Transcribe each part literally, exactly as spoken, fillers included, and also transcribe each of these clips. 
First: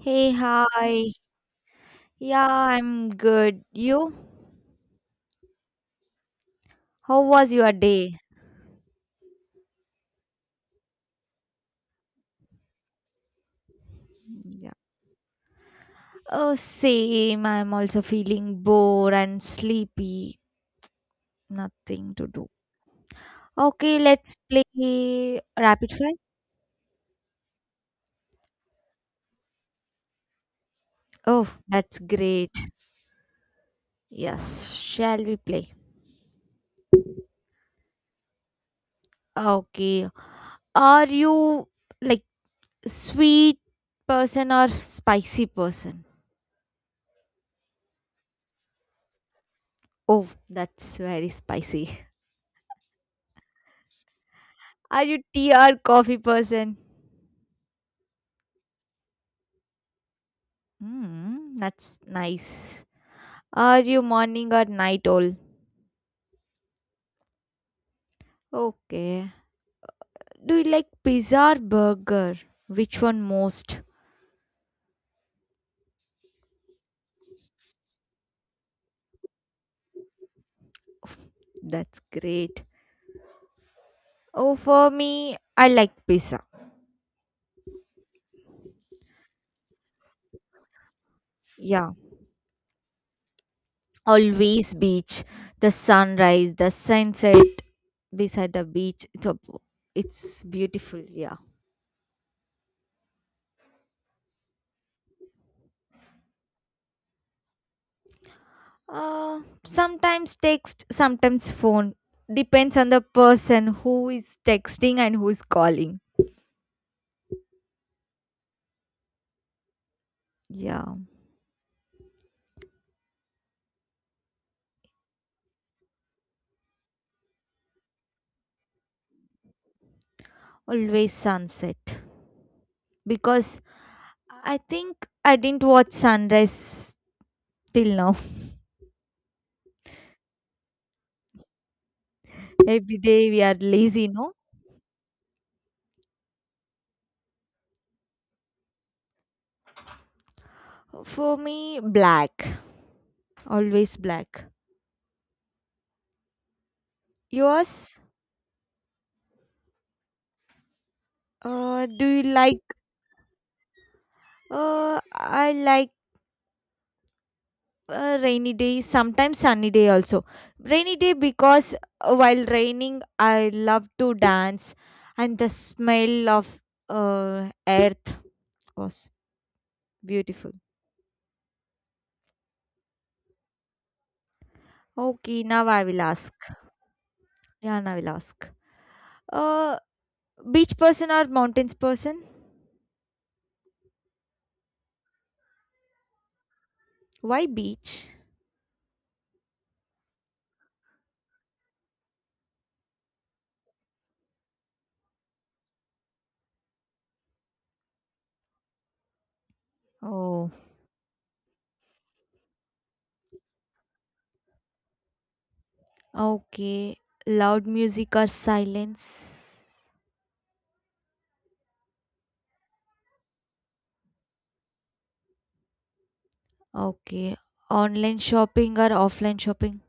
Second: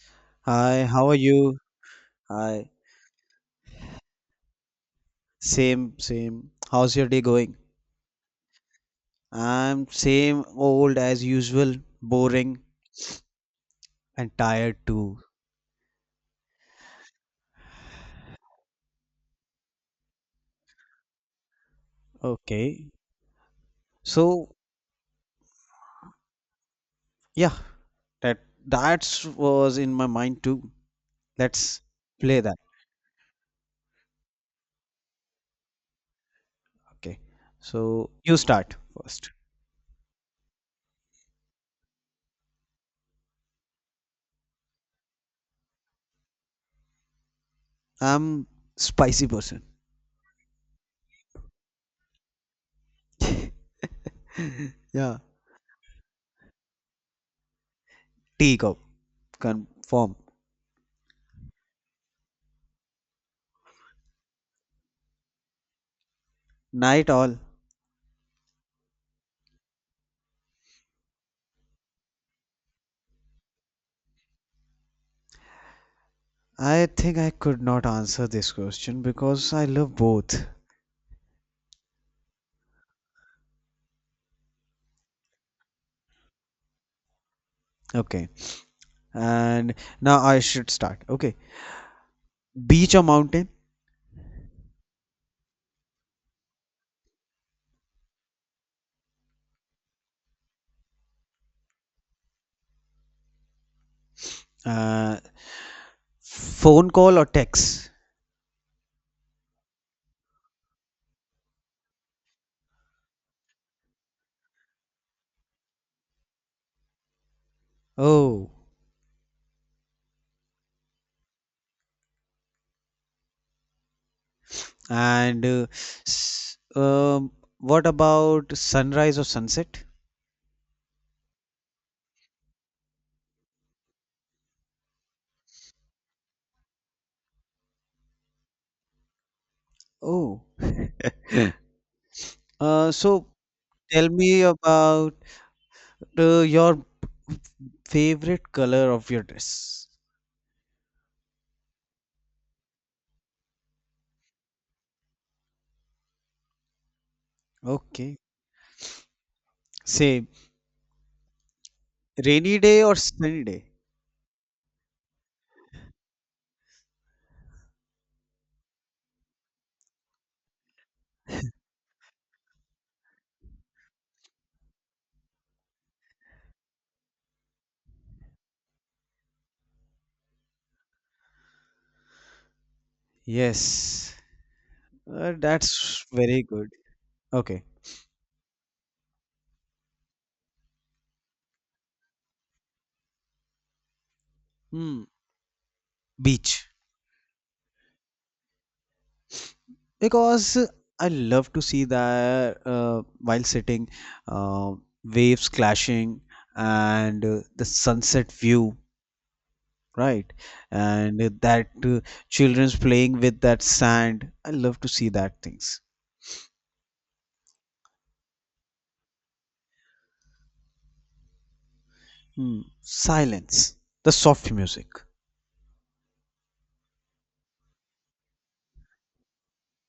Hey, Hi, how hi. are you? Yeah, Hi. I'm good. You? Same, same. How's your day How was going? your day? I'm same old as usual, boring and Yeah. tired too. Oh, same. I'm also feeling bored and sleepy. Nothing to do. Okay. Okay, let's So, play rapid fire. yeah, that that's was in my mind too. Oh, Let's that's play great. that. Yes, shall we play? Okay. So, you start first. Okay. Are you like sweet person or spicy person? I'm spicy person. Oh, that's very spicy. Are Yeah. you tea or coffee person? Tea cup. Confirm. Mm, that's nice. Are you morning or night owl? Night all. Okay. Do you like pizza or burger? Which one most? I think I could not answer this question because I love both. That's great. Oh, for me, I like pizza. Okay. And now I should start. Okay, Yeah. beach or mountain? Always beach, the sunrise, the sunset beside the beach. It's, a, it's beautiful. Yeah. uh, Phone call or text? Uh, sometimes text, sometimes phone. Depends on the person who is texting and who is calling. Oh. Yeah. And uh, s- um, what about sunrise or sunset? Always sunset. Because I think I didn't watch sunrise till now. Oh. uh, Every so day we are lazy, Tell no? me about uh, your favorite color of your dress. For me, black. Always black. Yours? Okay, same. Uh, do you Rainy like? day or sunny day? Uh, I like uh, rainy day. Sometimes sunny day also. Rainy day because uh, while raining, I love to dance, and the smell of uh, earth was beautiful. Yes. uh, Okay, now That's I will ask. very good. Okay. Yeah, now I will ask. Uh, Beach person or mountains person? Hmm, beach. Why beach? Because I love to see that uh, while sitting, uh, waves clashing, and uh, the sunset view, right? Oh, And that uh, children's playing with that sand. I love to see that things. okay. Loud music or silence? Hmm. Silence, the soft music. Okay. Online shopping or offline shopping?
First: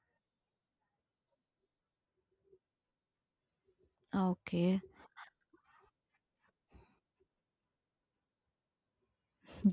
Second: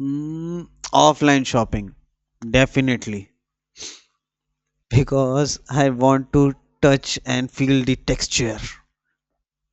Mm, offline shopping, definitely, Okay. because I want to touch and feel the texture.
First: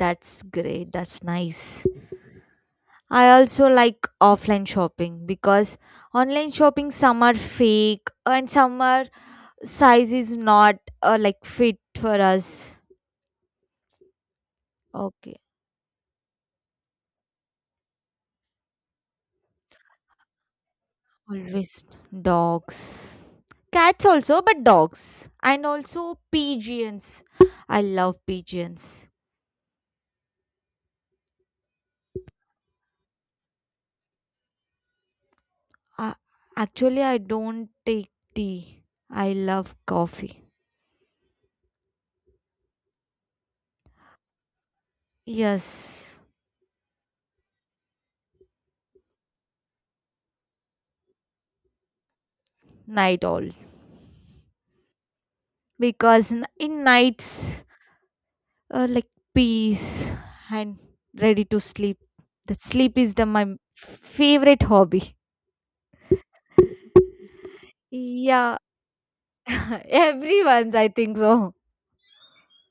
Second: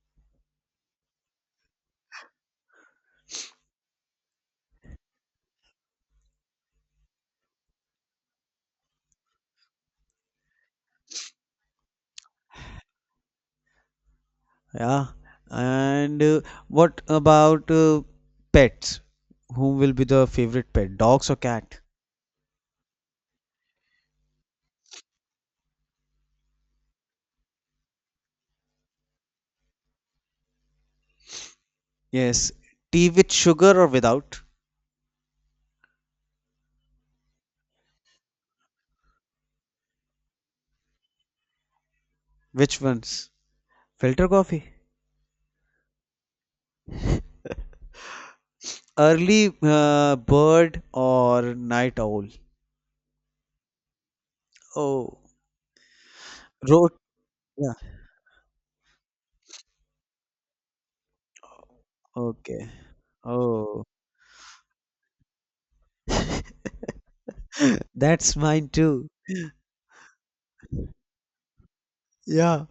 That's great. That's nice. I also like offline shopping because online shopping some are fake and some are size is not uh, like fit for us. Yeah. Okay. And uh, what about uh, pets? Whom will be the favorite pet, dogs or cat? Always dogs. Cats also, but dogs. And also pigeons. I love pigeons. Yes. Tea with sugar or without? Uh, Actually, I don't take tea. I love coffee. Which ones? Filter coffee. Yes, Early uh, bird or night owl? night all. Oh, Because n- in road. nights, Yeah. uh, like peace and ready to sleep. That Okay. sleep is the my Oh, favorite hobby. that's Yeah, mine too. everyone's, I think so. Yeah.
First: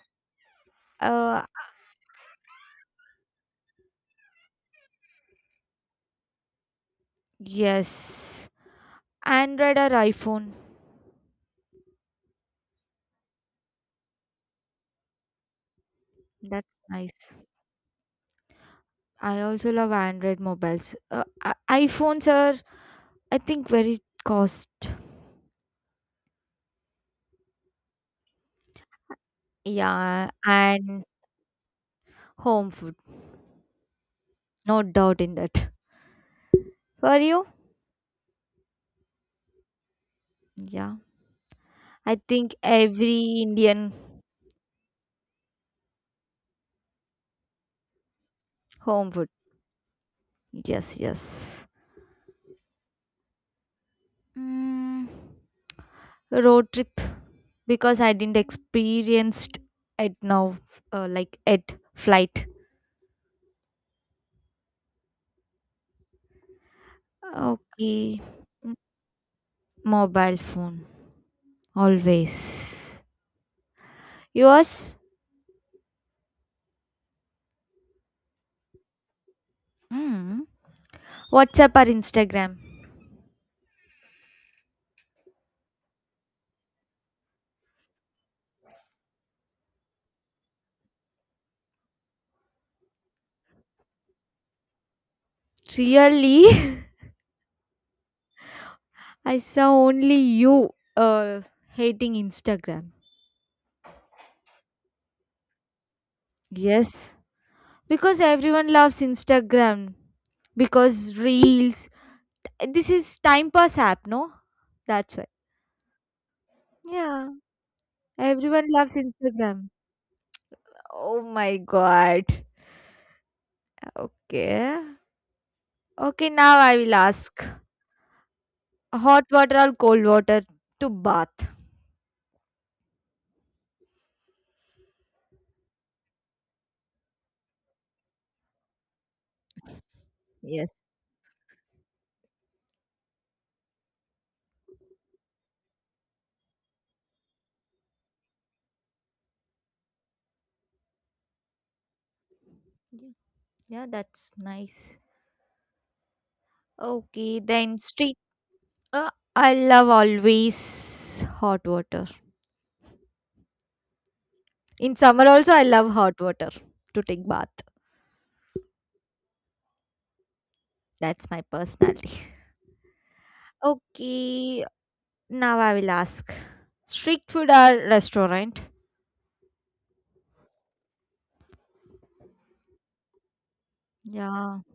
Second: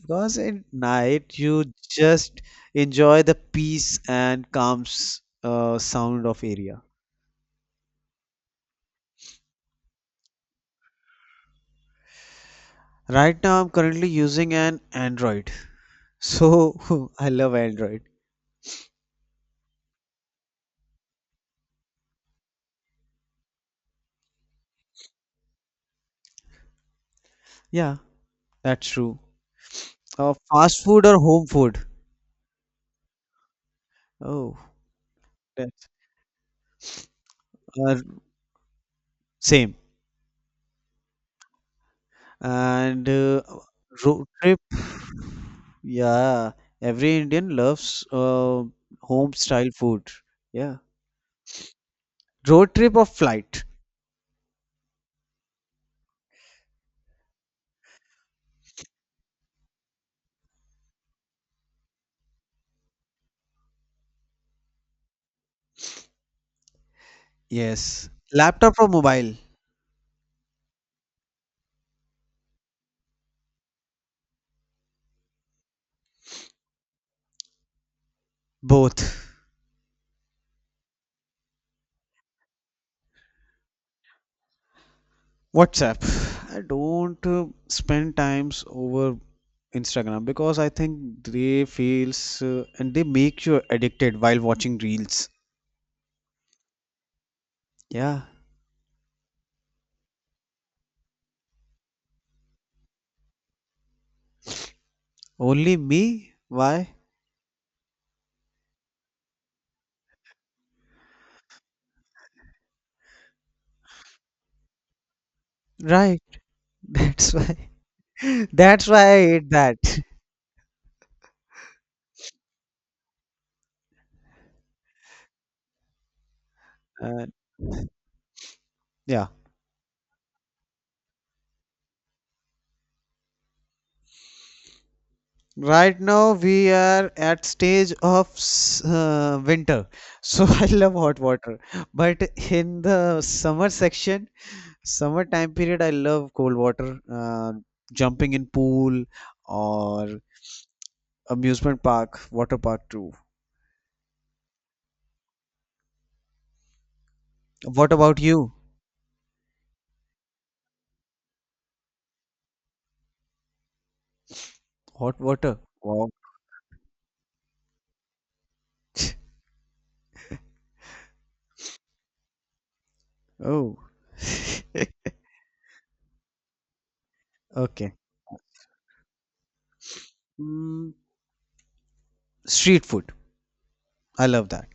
Because at night Uh, you just enjoy the peace and calm s- uh, sound of area. yes. Android or iPhone? Right now I'm currently using an Android. That's So I nice. love Android. I also love Android mobiles. Uh, i- iPhones are, I think, very cost. Yeah, that's true. Yeah, Uh, fast and food or home food? home food. Oh, No doubt in that. that's For you? uh, same. Yeah. I think And every uh, Indian road trip? Yeah, every Indian loves uh, home food. home style food. Yeah. Yes, yes. Road trip or flight? Mm, Road trip because I didn't experienced it now, uh, like at flight. Yes. Okay, Laptop or mobile? mobile phone always. Yours? Both. Hmm. WhatsApp or Instagram? WhatsApp. I don't uh, spend times over Instagram because I think they feels uh, and they make you addicted while watching reels. Really? Yeah. I saw only you uh, hating Instagram. Only me? Why? Yes. Because everyone loves Instagram. Because reels. This is time pass app, no? That's why. Right. That's Yeah. why. Everyone That's loves why I hate Instagram. that. Oh my god. Okay. Okay, now I will Uh, ask, hot yeah. water or cold water to bath? Right now we are at stage of s- uh, winter, so I Yes. love hot water. But in the summer section, summer time period, I love cold water, uh, jumping in pool or amusement park, water park too. Yeah, that's nice. Okay, then What street. about you? Uh, I love always hot water. In Hot summer also, water. I love Wow. hot water to take bath. That's my personality. Oh, Okay, now I will ask. Street food or okay. restaurant? Mm, street food. I love Yeah, that.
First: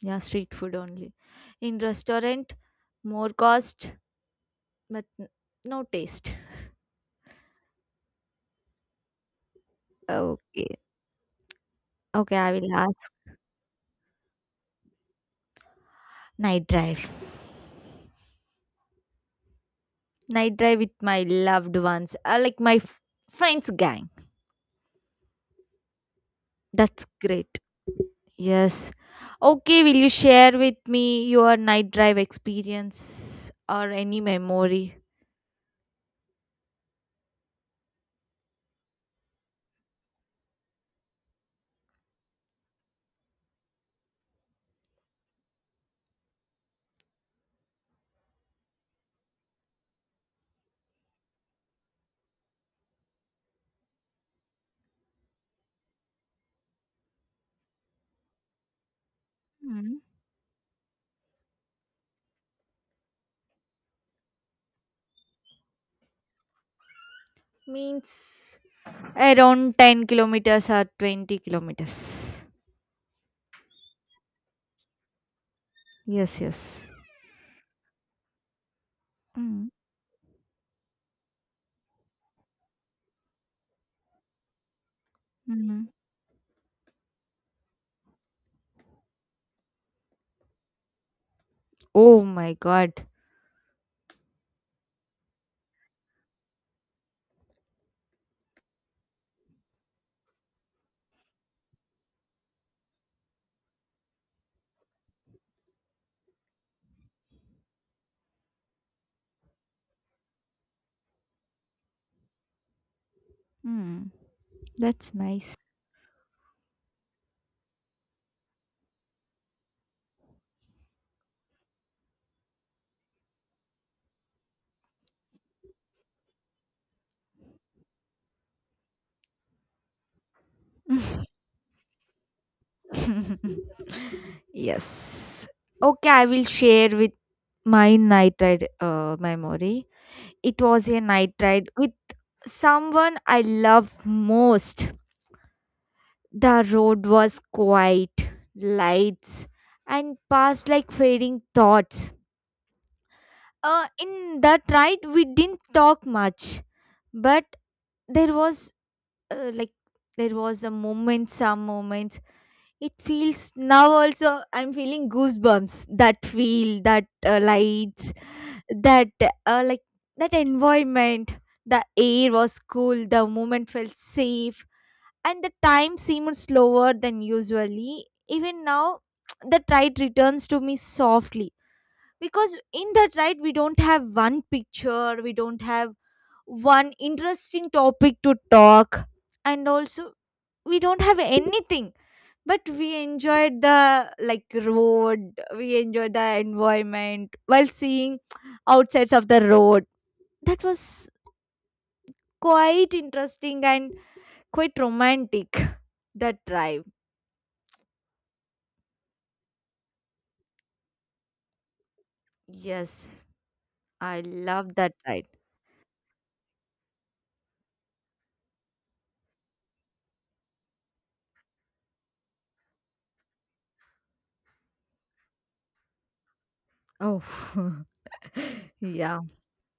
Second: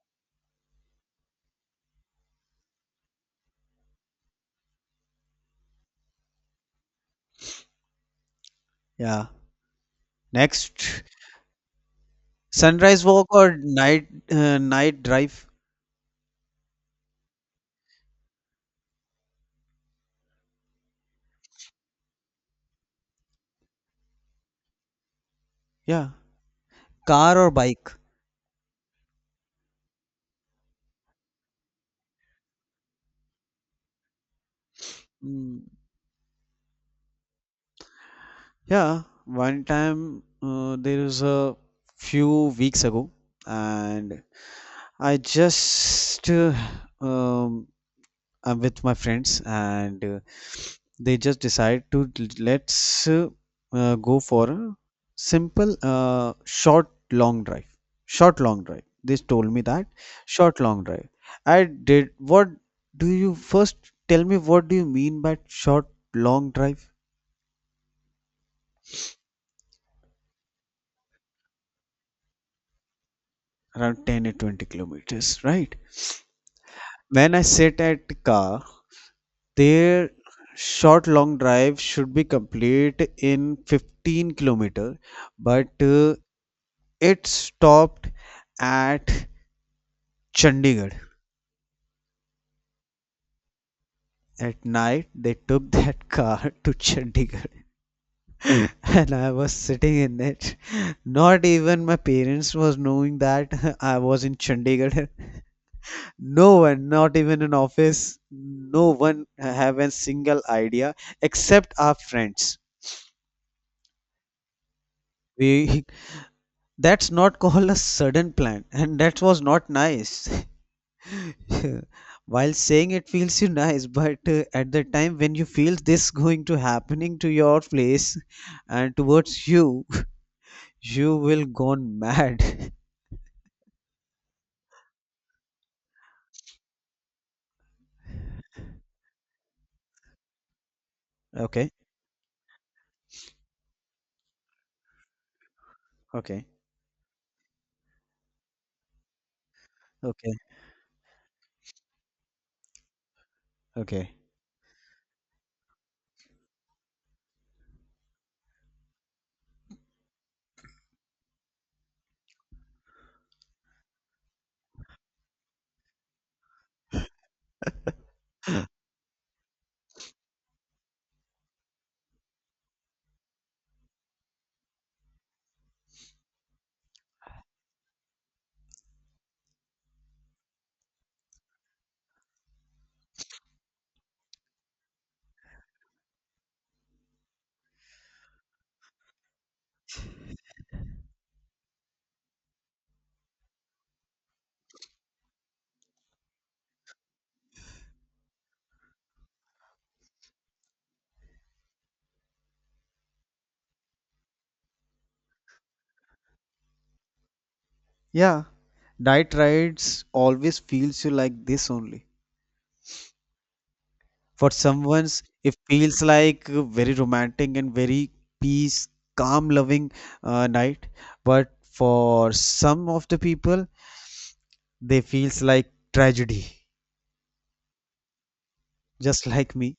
yeah, street food only. In restaurant, more cost, but n- no taste. Yeah. Okay, Next, okay, I will sunrise ask. walk or night uh, night drive? Night drive. Night drive with my loved ones, uh, like my f- friends gang. Yeah. That's Car or great. bike? Yes. Okay, will you share with me your night drive experience or any memory? Mm, yeah, one time uh, there was a few weeks ago, and I just uh, um, I'm with my friends, and uh, they just decide to l- let's uh, uh, go for a simple uh, short long drive. Short long drive. They told me that Hmm. short long drive. I did. What do you first tell me? What do you mean by short long drive? Means around ten kilometers or twenty kilometers. Around ten to twenty kilometers, right? Yes, yes. When I sit at the car, Mm, their short long drive should be complete in fifteen kilometer, but mm. uh, it stopped at Chandigarh. Oh my god. At night, they took that car to Chandigarh. Mm. And I was sitting in it. Not even my parents was knowing that I was in Chandigarh. No one, not even in office, no one have a single idea except our friends. Mm, that's nice. We that's not called a sudden plan, and that was not nice. While saying it feels you nice, but uh, at the time when you feel this going to happening to your place and towards you, you will gone mad. Yes. Okay, I will share with my night ride uh, memory. It was a night ride Okay, with someone I loved most. okay, The road was quiet, lights, and okay, passed like fading thoughts. Uh, okay. In that ride, we didn't talk much, but there was uh, like there was the moment, some moments. It feels, now also I'm feeling goosebumps, that feel, that uh, lights, that uh, like that environment, the air was cool, the moment felt safe, and the time seemed slower than usually. Even now, the tide returns to me softly, because in that right we don't have one picture, we don't have one interesting topic to talk, and also we don't have anything, but we enjoyed the like road, we enjoyed the environment while seeing outsides of the road. That was quite interesting and quite romantic, that drive. Yeah, night rides always feels you like this only. Yes, I For love that someone's, ride. it feels like a very romantic and very peace, calm, loving uh, night. But for some of the people, they feels like tragedy, Oh. Yeah. just like me.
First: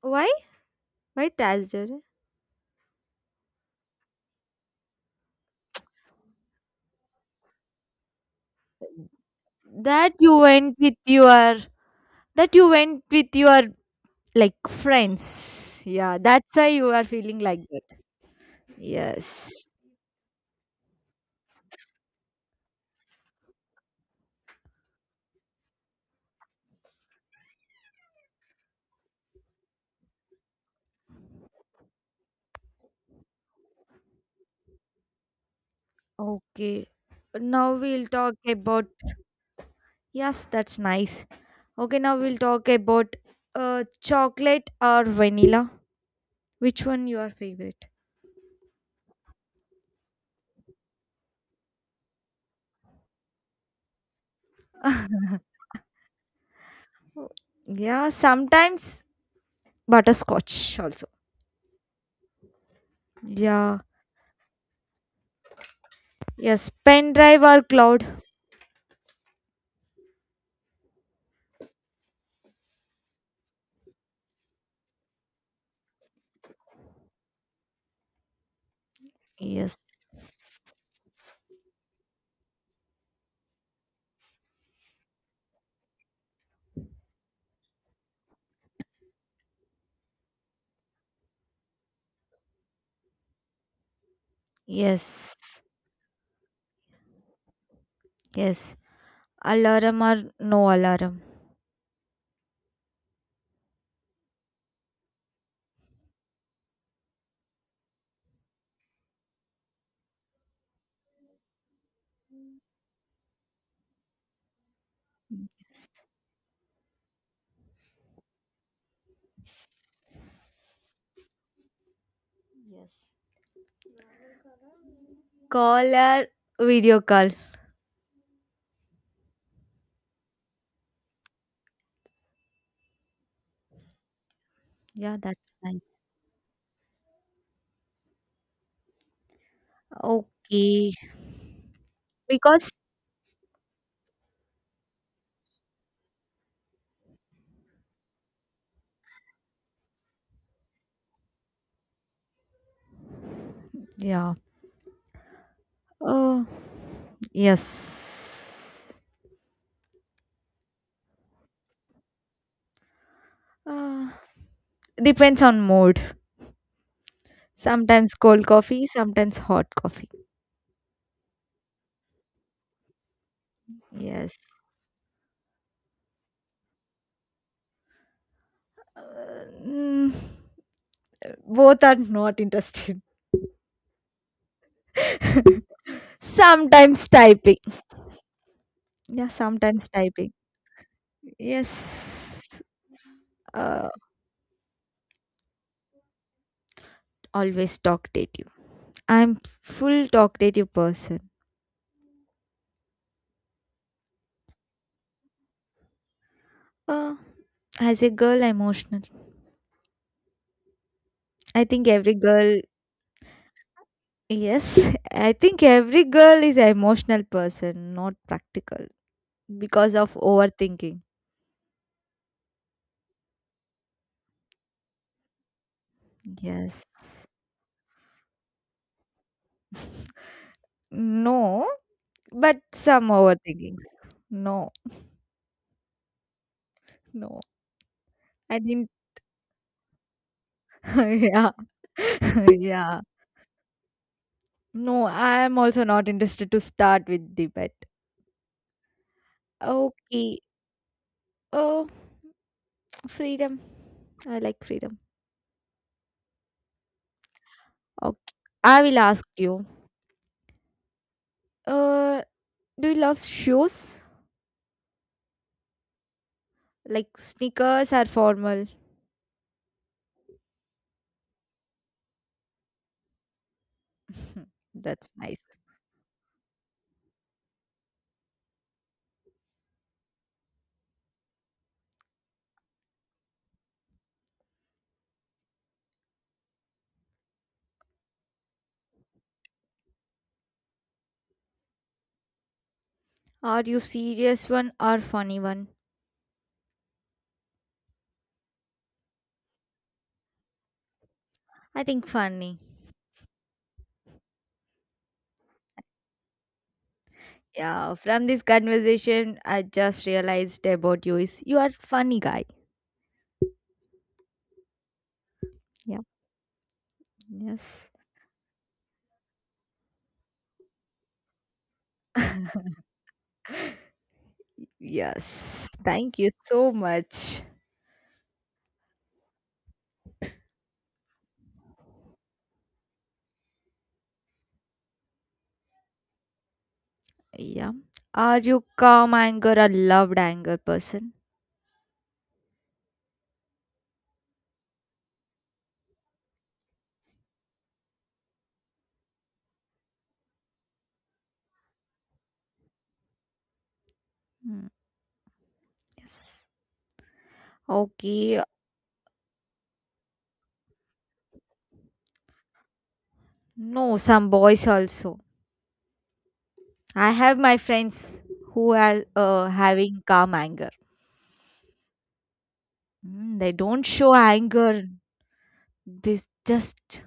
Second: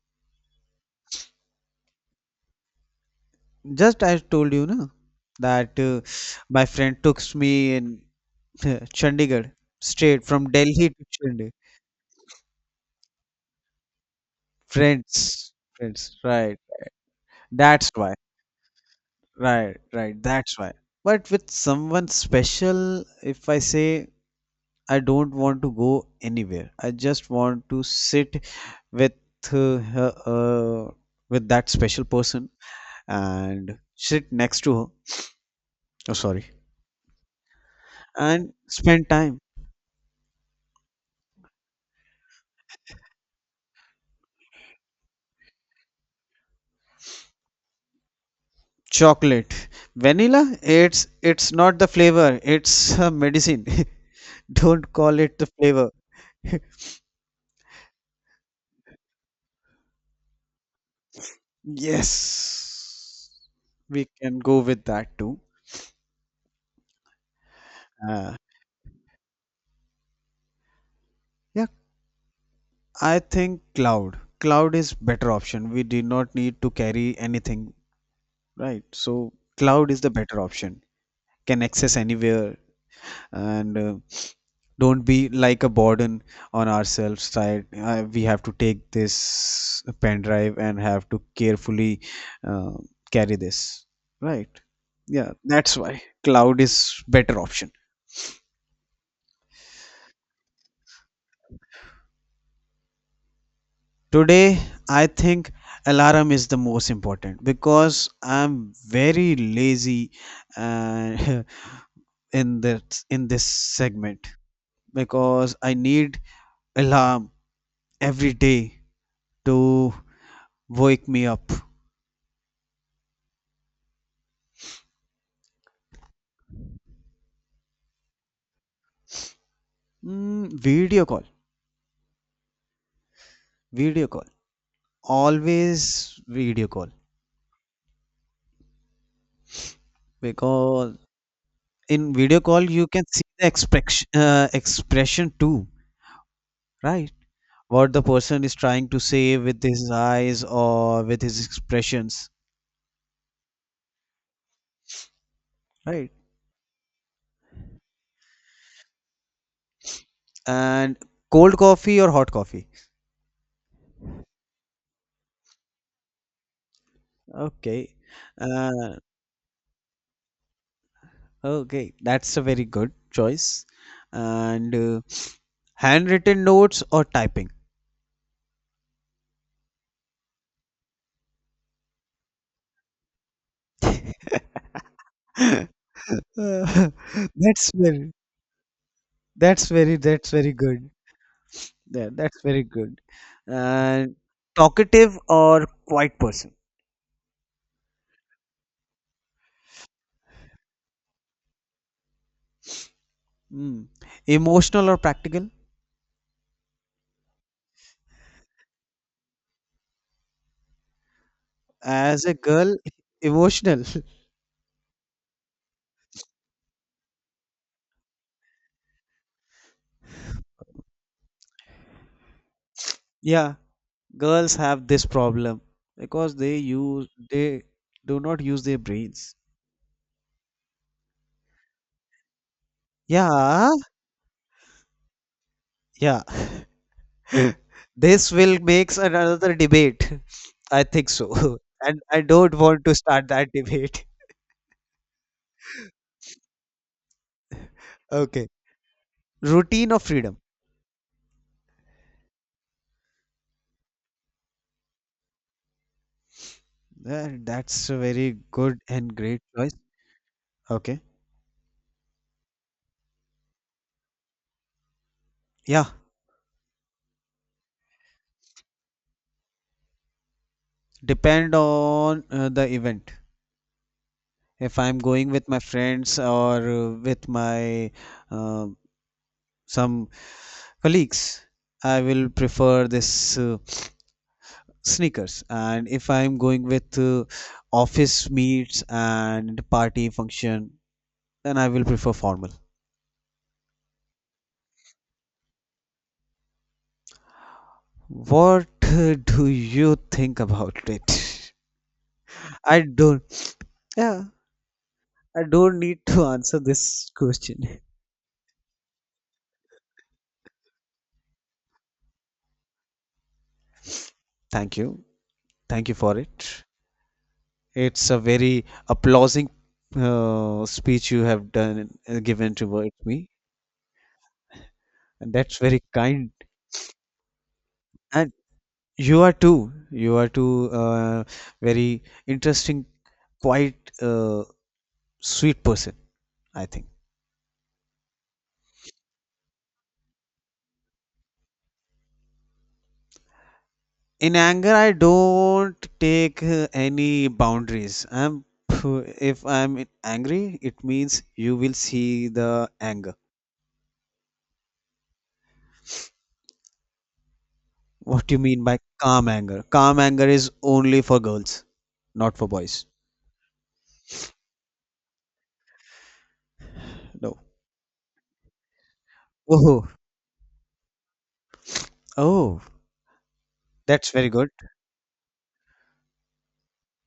Why? Why Tasger? Just I told you, na, that uh, my friend took me in uh, Chandigarh, that straight you from went Delhi with to Chandigarh. your that you went with your like Friends, friends. Yeah, friends, that's right. why you are feeling like that. That's why. Yes. Right, right. That's why. But with someone special, if I say I don't want to go anywhere. I just want to sit with uh, her, uh, with that special person and sit next to her. Oh, sorry, okay now we'll talk and about spend time. Yes, that's nice. Okay, now we'll talk about uh chocolate or vanilla. Which one your favorite? Chocolate, vanilla. It's it's not the flavor. It's a medicine. Don't call it the flavor. Yeah, sometimes butterscotch also. Yes, Yeah. we can go with that too. Yes, pen drive or cloud? Uh, yeah, I think cloud. Cloud is better option. We do not need to carry anything. Right, so Yes, cloud is the better option, can access anywhere, and uh, don't be like a burden on ourselves, right? Uh, we have to take this pen drive and have to carefully uh, carry this, right? Yeah, yes, that's why cloud is better option. yes. Alarm or no alarm? Today I think alarm is the most important because I'm very lazy, uh, in that in this segment, because I need alarm every day to wake me up. Yes. Call or video call? Mm, video call, video call, Yeah, that's nice. always video call. Okay. Because in video call Because, you can see the expression, uh, expression too, right? What the person is trying to say with his eyes or with his expressions, yeah. right? Oh, yes. And cold coffee or hot coffee? Uh, Depends on mood. Okay, Sometimes cold coffee, uh, sometimes hot coffee. okay, that's a very good choice. Yes. And uh, handwritten notes or typing? Uh, mm, Both are not interested. Uh, Sometimes typing. That's very, Yeah, that's sometimes very, that's typing. very good. Yeah, that's Yes. very good. Uh, Uh, talkative or quiet person? Always talkative. I'm full talkative person. Mm. Emotional or practical? Uh, as a girl, emotional. I think every As a girl, girl, emotional. yes, I think every girl is an emotional person, not practical because of overthinking. Yeah, girls have this problem because they Yes. use they do not use their brains. No, but some Yeah, overthinking. No, yeah. no. This I will didn't. makes another debate. I think Yeah. so. And I don't want to Yeah. start that debate. No, I'm also not interested to start with debate. Okay. Routine of freedom. Okay. Oh, freedom. I like freedom. Uh, That's a Okay. very good I will and ask great you. choice. Okay. Uh, do you love shoes? Yeah. Like sneakers are formal? Depend on uh, the event. If I'm That's going nice. with my friends or uh, with my uh, some colleagues, I will prefer this uh, sneakers, and if I'm going with uh, office meets and party function, then I will prefer formal. Are you serious one or funny one? What uh, do you think about it? I think funny. I don't, yeah, I don't need to answer this question. Yeah, from this conversation, I just realized about you is you are funny guy. Thank you, thank you Yeah. for it. Yes. It's a very applauding uh, speech you have done, uh, given towards me, and that's Yes, very thank you kind. so much. And you are too you are too uh, very interesting, quite a sweet person, I think. Yeah. Are you calm anger or loved anger person? In anger, I don't take uh, any boundaries. I'm if I'm angry, it means you will see the anger. Hmm, yes. What do you Okay. mean by calm anger? Calm anger is only for girls, not for boys. No, some boys also. I have No. my friends who are uh, Oh, having calm anger. oh, Hmm, they don't that's show very good. anger. They just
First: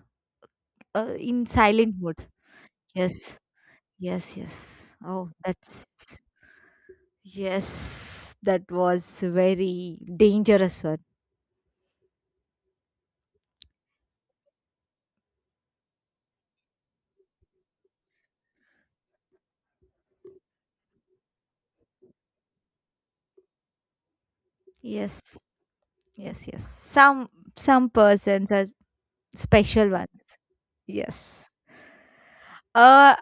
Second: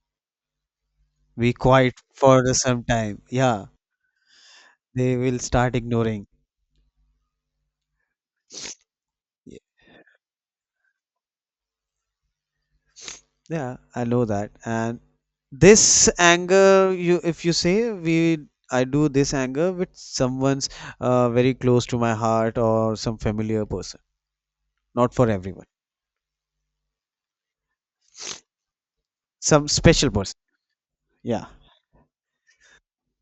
uh, in Be quiet silent mode. for some time. Yes. Yeah, Yes, yes. they Oh, will start that's ignoring. yes. That was very dangerous one. Yeah, I know that. And this anger, you if you say, we I do this anger with someone's uh, very close to my heart or some familiar person, not for Yes. everyone. Yes, yes. Some some persons are Some special special person, ones. yeah. Yes. Uh,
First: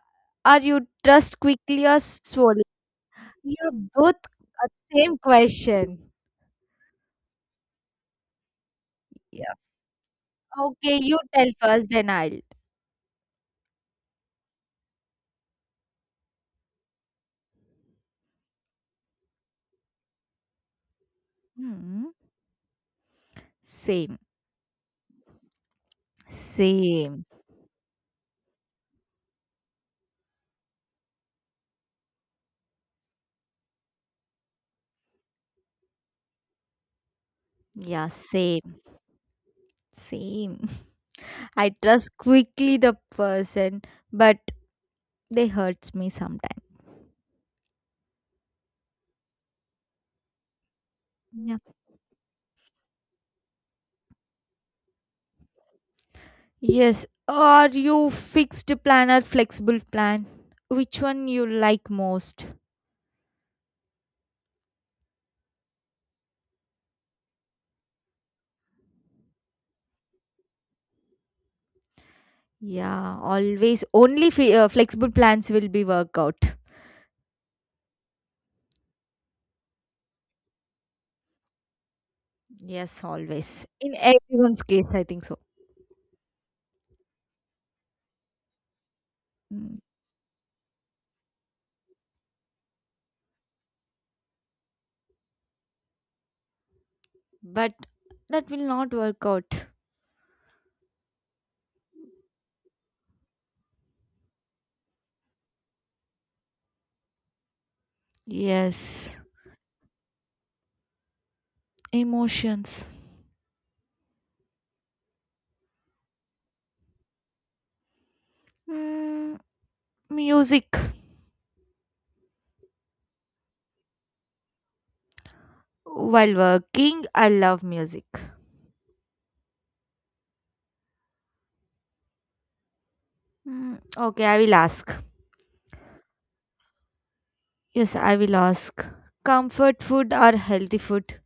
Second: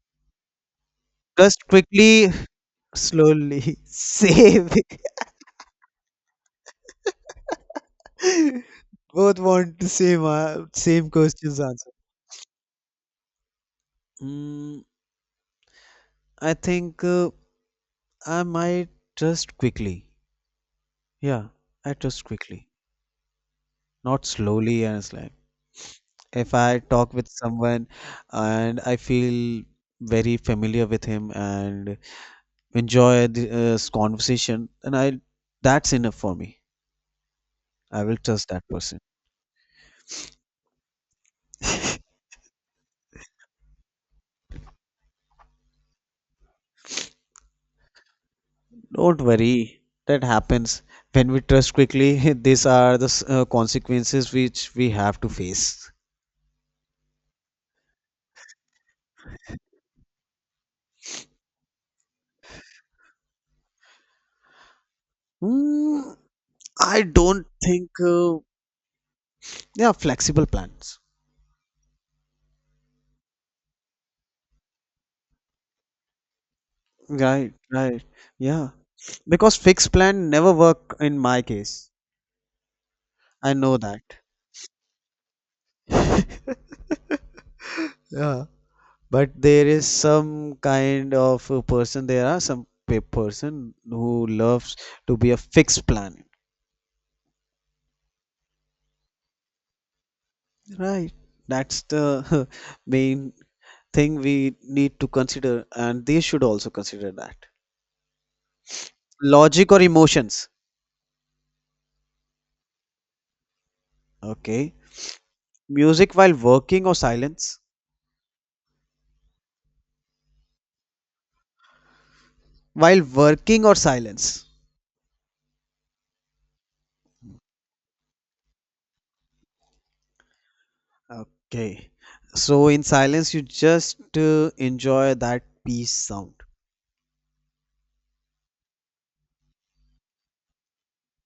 are you trust Just quickly or quickly, slowly? slowly You both uh, save. same question. Both Yes. want the same uh, Okay, same you tell questions first, answered. then I'll. Mm, I think uh, I might just quickly, yeah, I Hmm. trust quickly. Same. Not slowly, and it's like if I talk Same. with someone and I feel very familiar with him and enjoy this conversation, and I, that's enough for me. I Yeah, will trust same. that person. Same. I trust quickly the person, but they hurts me sometimes. Don't worry, that happens. When we Yeah. trust quickly, these are the s- uh, consequences which we have to face. Yes. Are you fixed plan or flexible plan? Which one you like most? Hmm, I don't think. Uh, yeah, flexible plans. Yeah, always only fe uh, flexible plans will be work out. Right, right. Yeah, because fixed plan never work in my case. Yes, I always. know In that. everyone's case, I think so. Yeah. But there Mm. is some kind of a person, there are some pe- person who loves to be a fixed planet. But that will not work out. Right. That's the main thing we need to consider, and they should also consider that. Yes, Logic or emotions. emotions. Okay. Music while working or silence. Mm, Music. While working or silence. While working, I love music. Okay. So in silence, you Mm, just okay, I uh, will ask. enjoy that peace sound. Yes, I will ask. Comfort food or healthy food?